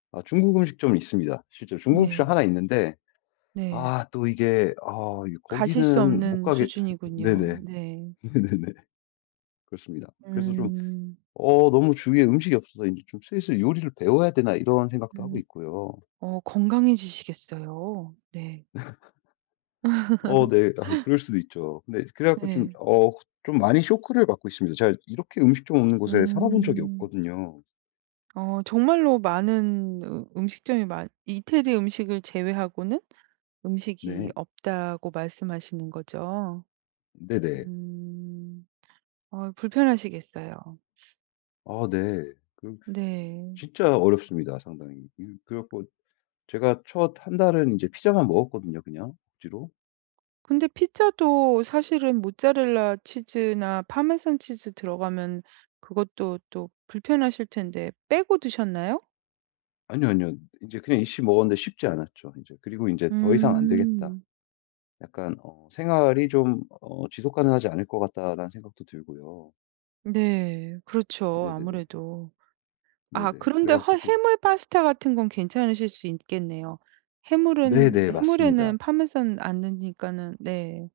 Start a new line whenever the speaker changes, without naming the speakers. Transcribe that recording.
아 중국 음식점이 있습니다. 실제로 중국 음식점
네.
1 있는데
네.
아 또 이게 어이
가실 수
거기는 못
없는
가게
수준이군요.
네네.
네.
네네네. 그렇습니다. 그래서 좀
음.
어 너무 주위에 음식이 없어서 인제 좀 슬슬 요리를 배워야 되나 이런 생각도 하고
음.
있고요.
어 건강해지시겠어요. 네.
어 네. 아 그럴 수도 있죠. 근데 그래 갖고 좀
네.
어 좀 많이 쇼크를 받고 있습니다. 제가 이렇게 음식점 없는 곳에 살아본 적이
음.
없거든요.
어 정말로 많은 으 음식점이 많 이태리 음식을 제외하고는 음식이
네.
없다고 말씀하시는 거죠?
네네.
음. 아 불편하시겠어요.
아 네. 그
네.
진짜 어렵습니다 상당히. 그래 갖고 제가 첫 1 달은 이제 피자만 먹었거든요 그냥 억지로.
근데 피자도 사실은 모짜렐라 치즈나 파마산 치즈 들어가면 그것도 또 불편하실 텐데 빼고 드셨나요?
아니요, 아니요. 인제 그냥 있어 먹었는데 쉽지 않았죠 인제. 그리고 인제 더 이상 안 되겠다
음.
약간 어 생활이 좀 어 지속 가능하지 않을 것 같다라는 생각도 들고요.
네. 그렇죠.
네네네.
아무래도 아
네네. 그래
그런데 하
갖고 좀
해물 파스타 같은 건 괜찮으실 수 있겠네요. 해물은
네네. 맞습니다.
해물에는 파마산 안 넣으니까는 네.